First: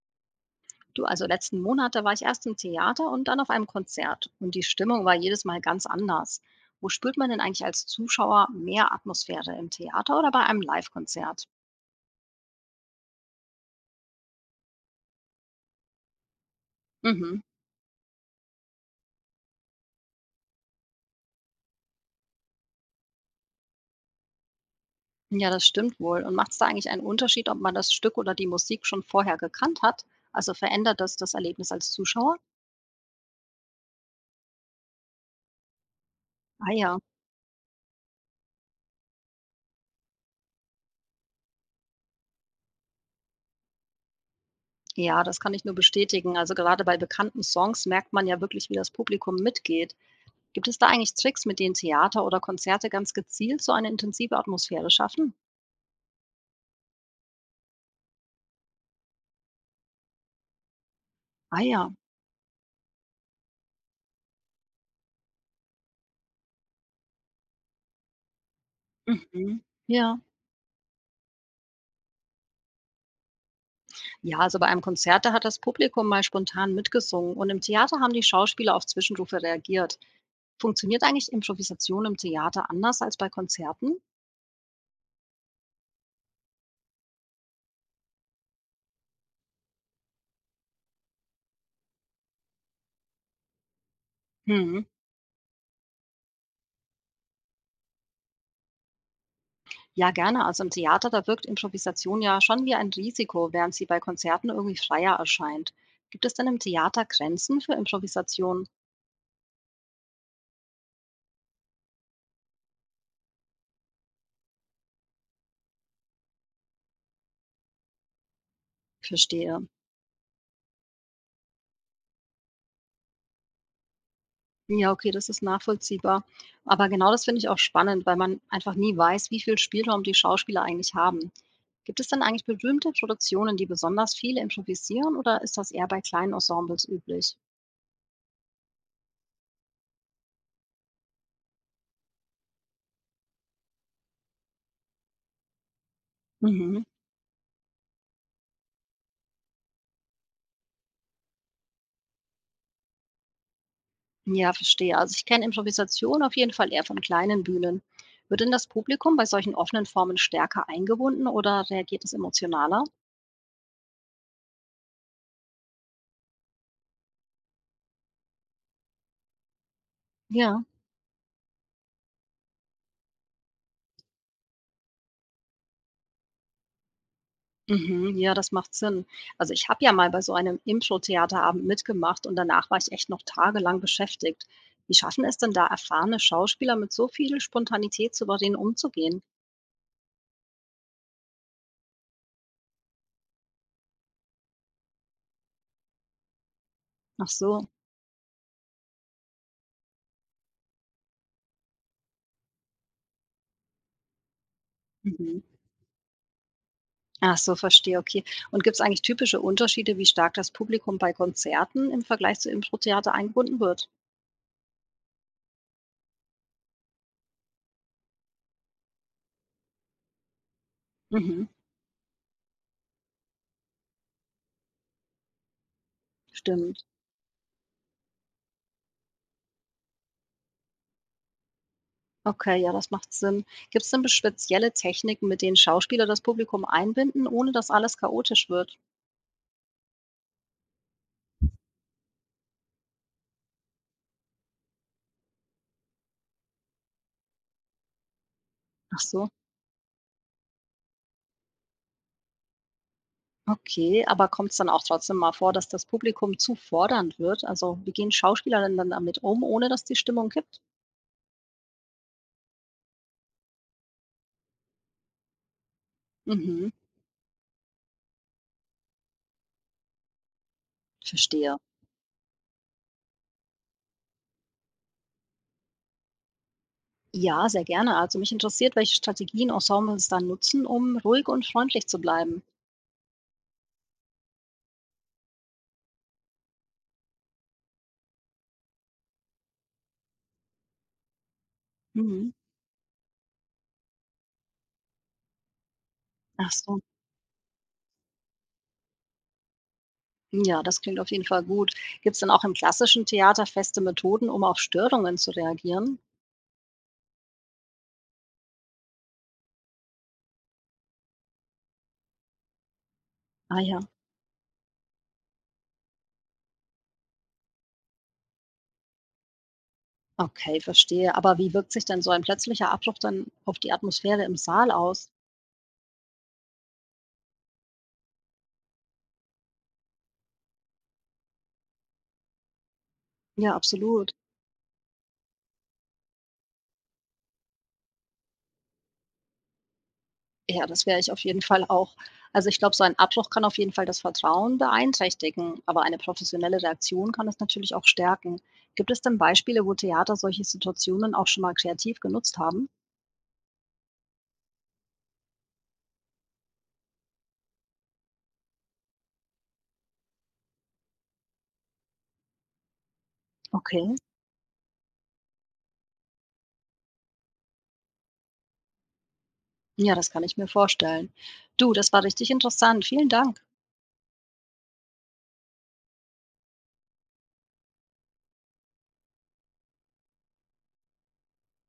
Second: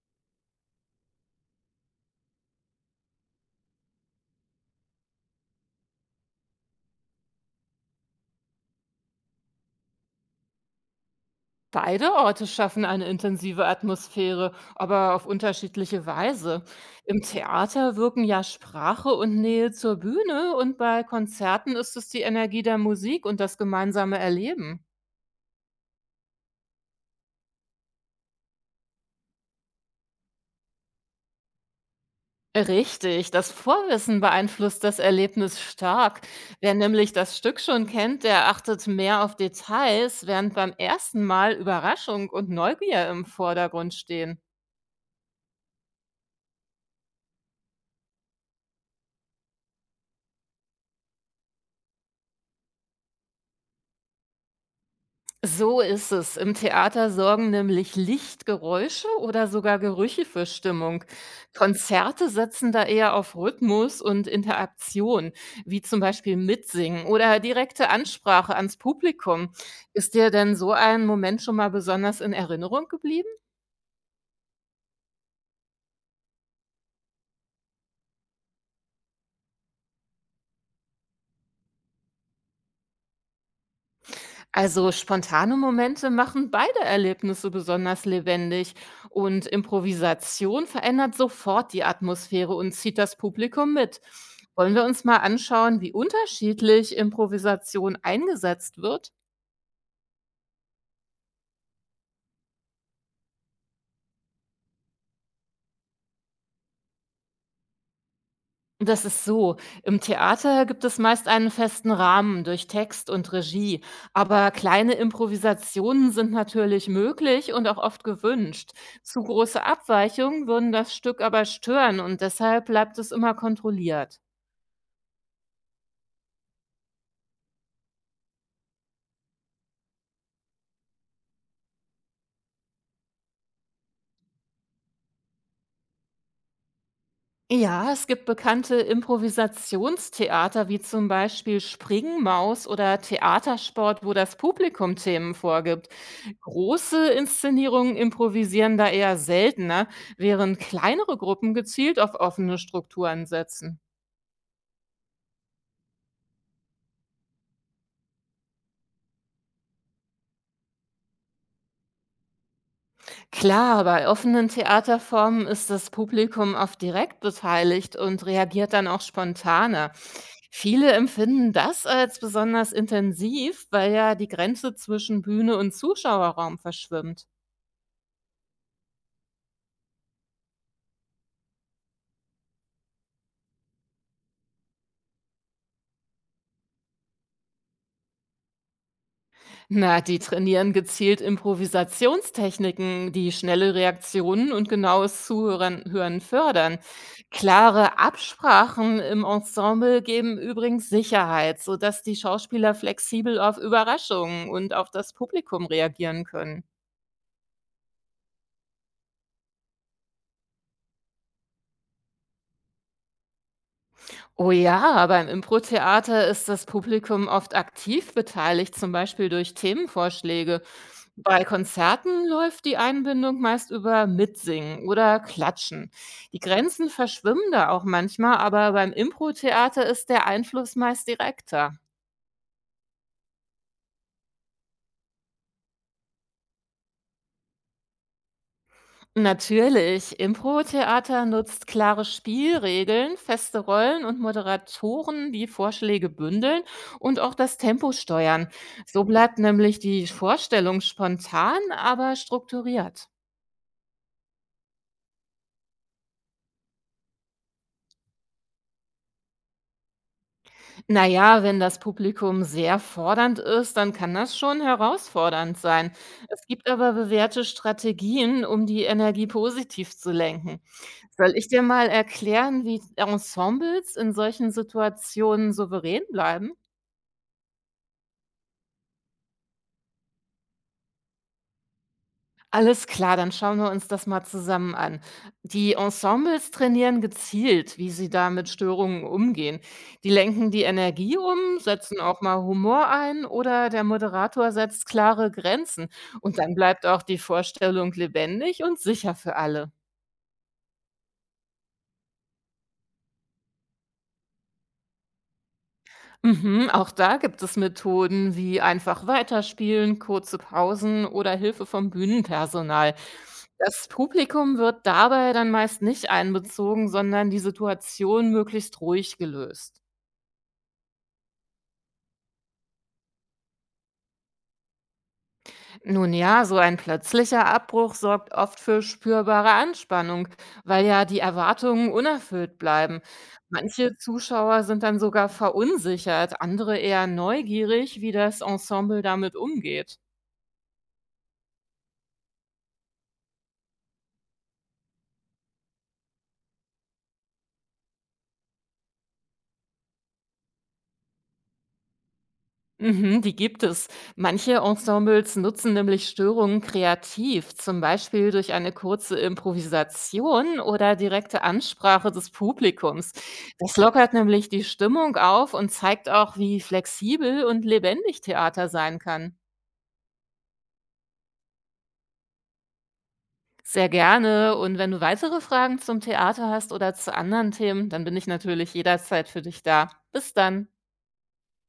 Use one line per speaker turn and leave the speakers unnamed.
Du, also letzten Monat, da war ich erst im Theater und dann auf einem Konzert. Und die Stimmung war jedes Mal ganz anders. Wo spürt man denn eigentlich als Zuschauer mehr Atmosphäre? Im Theater oder bei einem Live-Konzert?
Beide Orte schaffen eine intensive Atmosphäre, aber auf unterschiedliche Weise. Im
Mhm.
Theater wirken ja Sprache und Nähe zur Bühne und bei Konzerten ist es die Energie der Musik und das gemeinsame Erleben.
Ja, das stimmt wohl. Und macht es da eigentlich einen Unterschied, ob man das Stück oder die Musik schon vorher gekannt hat? Also verändert das das Erlebnis als Zuschauer?
Richtig, das Vorwissen beeinflusst das Erlebnis stark.
Ah
Wer
ja.
nämlich das Stück schon kennt, der achtet mehr auf Details, während beim ersten Mal Überraschung und Neugier im Vordergrund stehen.
Ja, das kann ich nur bestätigen. Also gerade bei bekannten Songs merkt man ja wirklich, wie das Publikum mitgeht. Gibt es da eigentlich Tricks, mit denen Theater oder Konzerte ganz gezielt so eine intensive Atmosphäre schaffen?
So ist es. Im Theater sorgen nämlich Lichtgeräusche oder sogar Gerüche für Stimmung.
Ah ja,
Konzerte setzen da eher auf Rhythmus und Interaktion, wie zum Beispiel Mitsingen oder direkte Ansprache ans Publikum.
mhm,
Ist
ja.
dir denn so ein Moment schon mal besonders in Erinnerung geblieben?
Ja, also bei einem Konzert, da hat das Publikum mal spontan mitgesungen und im Theater haben die Schauspieler auf Zwischenrufe reagiert. Funktioniert eigentlich Improvisation im Theater anders als bei Konzerten?
Also spontane Momente machen beide Erlebnisse besonders lebendig und Improvisation verändert sofort die Atmosphäre und zieht das Publikum mit. Wollen wir
Mhm.
uns mal anschauen, wie unterschiedlich Improvisation eingesetzt wird?
Ja, gerne. Also im Theater, da wirkt Improvisation ja schon wie ein Risiko, während sie bei Konzerten irgendwie freier erscheint. Gibt es denn im Theater Grenzen für Improvisation?
Das ist so. Im Theater gibt es meist einen festen Rahmen durch Text und Regie, aber kleine Improvisationen sind natürlich möglich und auch oft gewünscht. Zu
Verstehe.
große Abweichungen würden das Stück aber stören und deshalb bleibt es immer kontrolliert.
Ja, okay, das ist nachvollziehbar. Aber genau das finde ich auch spannend, weil man einfach nie weiß, wie viel Spielraum die Schauspieler eigentlich haben. Gibt es denn eigentlich berühmte Produktionen, die besonders viel improvisieren oder ist das eher bei kleinen Ensembles üblich?
Ja, es gibt bekannte Improvisationstheater wie zum Beispiel Springmaus oder Theatersport, wo das Publikum Themen vorgibt.
Mhm.
Große Inszenierungen improvisieren da eher seltener, während kleinere Gruppen gezielt auf offene Strukturen setzen.
Ja, verstehe. Also ich kenne Improvisation auf jeden Fall eher von kleinen Bühnen. Wird denn das Publikum bei solchen offenen Formen stärker eingebunden oder reagiert es emotionaler?
Klar, bei offenen Theaterformen ist das Publikum oft direkt beteiligt und reagiert dann auch spontaner.
Ja.
Viele empfinden das als besonders intensiv, weil ja die Grenze zwischen Bühne und Zuschauerraum verschwimmt.
Mhm, ja, das macht Sinn. Also ich habe ja mal bei so einem Impro-Theaterabend mitgemacht und danach war ich echt noch tagelang beschäftigt. Wie schaffen es denn da erfahrene Schauspieler mit so viel Spontanität souverän umzugehen?
Na, die trainieren gezielt Improvisationstechniken, die schnelle Reaktionen und genaues Zuhören hören fördern.
Ach so.
Klare Absprachen im Ensemble geben übrigens Sicherheit, sodass die Schauspieler flexibel auf Überraschungen und auf das
Mhm.
Publikum reagieren können.
Ach so, verstehe, okay. Und gibt es eigentlich typische Unterschiede, wie stark das Publikum bei Konzerten im Vergleich zu Impro-Theater eingebunden wird?
Oh ja, beim Impro-Theater ist das Publikum oft aktiv beteiligt, zum Beispiel durch Themenvorschläge. Bei
Mhm,
Konzerten läuft die Einbindung meist über Mitsingen oder Klatschen. Die
stimmt.
Grenzen verschwimmen da auch manchmal, aber beim Impro-Theater ist der Einfluss meist direkter.
Okay, ja, das macht Sinn. Gibt es denn spezielle Techniken, mit denen Schauspieler das Publikum einbinden, ohne dass alles chaotisch wird?
Natürlich. Impro-Theater nutzt klare Spielregeln, feste Rollen und Moderatoren, die Vorschläge bündeln und auch das Tempo steuern.
Ach
So
so.
bleibt nämlich die Vorstellung spontan, aber strukturiert.
Okay, aber kommt es dann auch trotzdem mal vor, dass das Publikum zu fordernd wird? Also, wie gehen Schauspieler denn dann damit um, ohne dass die Stimmung kippt?
Naja, wenn das Publikum sehr fordernd ist, dann kann das schon herausfordernd sein. Es gibt
Mhm,
aber bewährte Strategien, um die Energie positiv zu lenken. Soll ich
verstehe.
dir mal erklären, wie Ensembles in solchen Situationen souverän bleiben?
Ja, sehr gerne. Also mich interessiert, welche Strategien Ensembles dann nutzen, um ruhig und freundlich zu bleiben.
Alles klar, dann schauen wir uns das mal zusammen an. Die Ensembles trainieren gezielt, wie sie da mit Störungen umgehen. Die lenken die Energie um, setzen auch
Mhm.
mal Humor ein oder der Moderator setzt klare Grenzen. Und
Ach
dann
so.
bleibt auch die Vorstellung lebendig und sicher für alle.
Ja, das klingt auf jeden Fall gut. Gibt es denn auch im klassischen Theater feste Methoden, um auf Störungen zu reagieren?
Mhm, auch da gibt es Methoden wie einfach weiterspielen, kurze Pausen oder Hilfe vom Bühnenpersonal.
Ah ja.
Das Publikum wird dabei dann meist nicht einbezogen, sondern die Situation möglichst ruhig gelöst.
Okay, verstehe. Aber wie wirkt sich denn so ein plötzlicher Abbruch dann auf die Atmosphäre im Saal aus?
Nun ja, so ein plötzlicher Abbruch sorgt oft für spürbare Anspannung, weil ja die Erwartungen unerfüllt bleiben.
Ja,
Manche
absolut.
Zuschauer sind dann sogar verunsichert, andere eher neugierig, wie das Ensemble damit umgeht.
Ja, das wäre ich auf jeden Fall auch. Also, ich glaube, so ein Abbruch kann auf jeden Fall das Vertrauen beeinträchtigen, aber eine professionelle Reaktion kann es natürlich auch stärken. Gibt es denn Beispiele, wo Theater solche Situationen auch schon mal kreativ genutzt haben?
Mhm, die gibt es. Manche Ensembles nutzen nämlich Störungen kreativ, zum Beispiel durch eine kurze Improvisation oder direkte Ansprache des Publikums. Das
Okay.
lockert nämlich die Stimmung auf und zeigt auch, wie flexibel und lebendig Theater sein kann.
Ja, das kann ich mir vorstellen. Du, das war richtig interessant. Vielen Dank.
Sehr gerne. Und wenn du weitere Fragen zum Theater hast oder zu anderen Themen, dann bin ich natürlich jederzeit für dich da. Bis dann.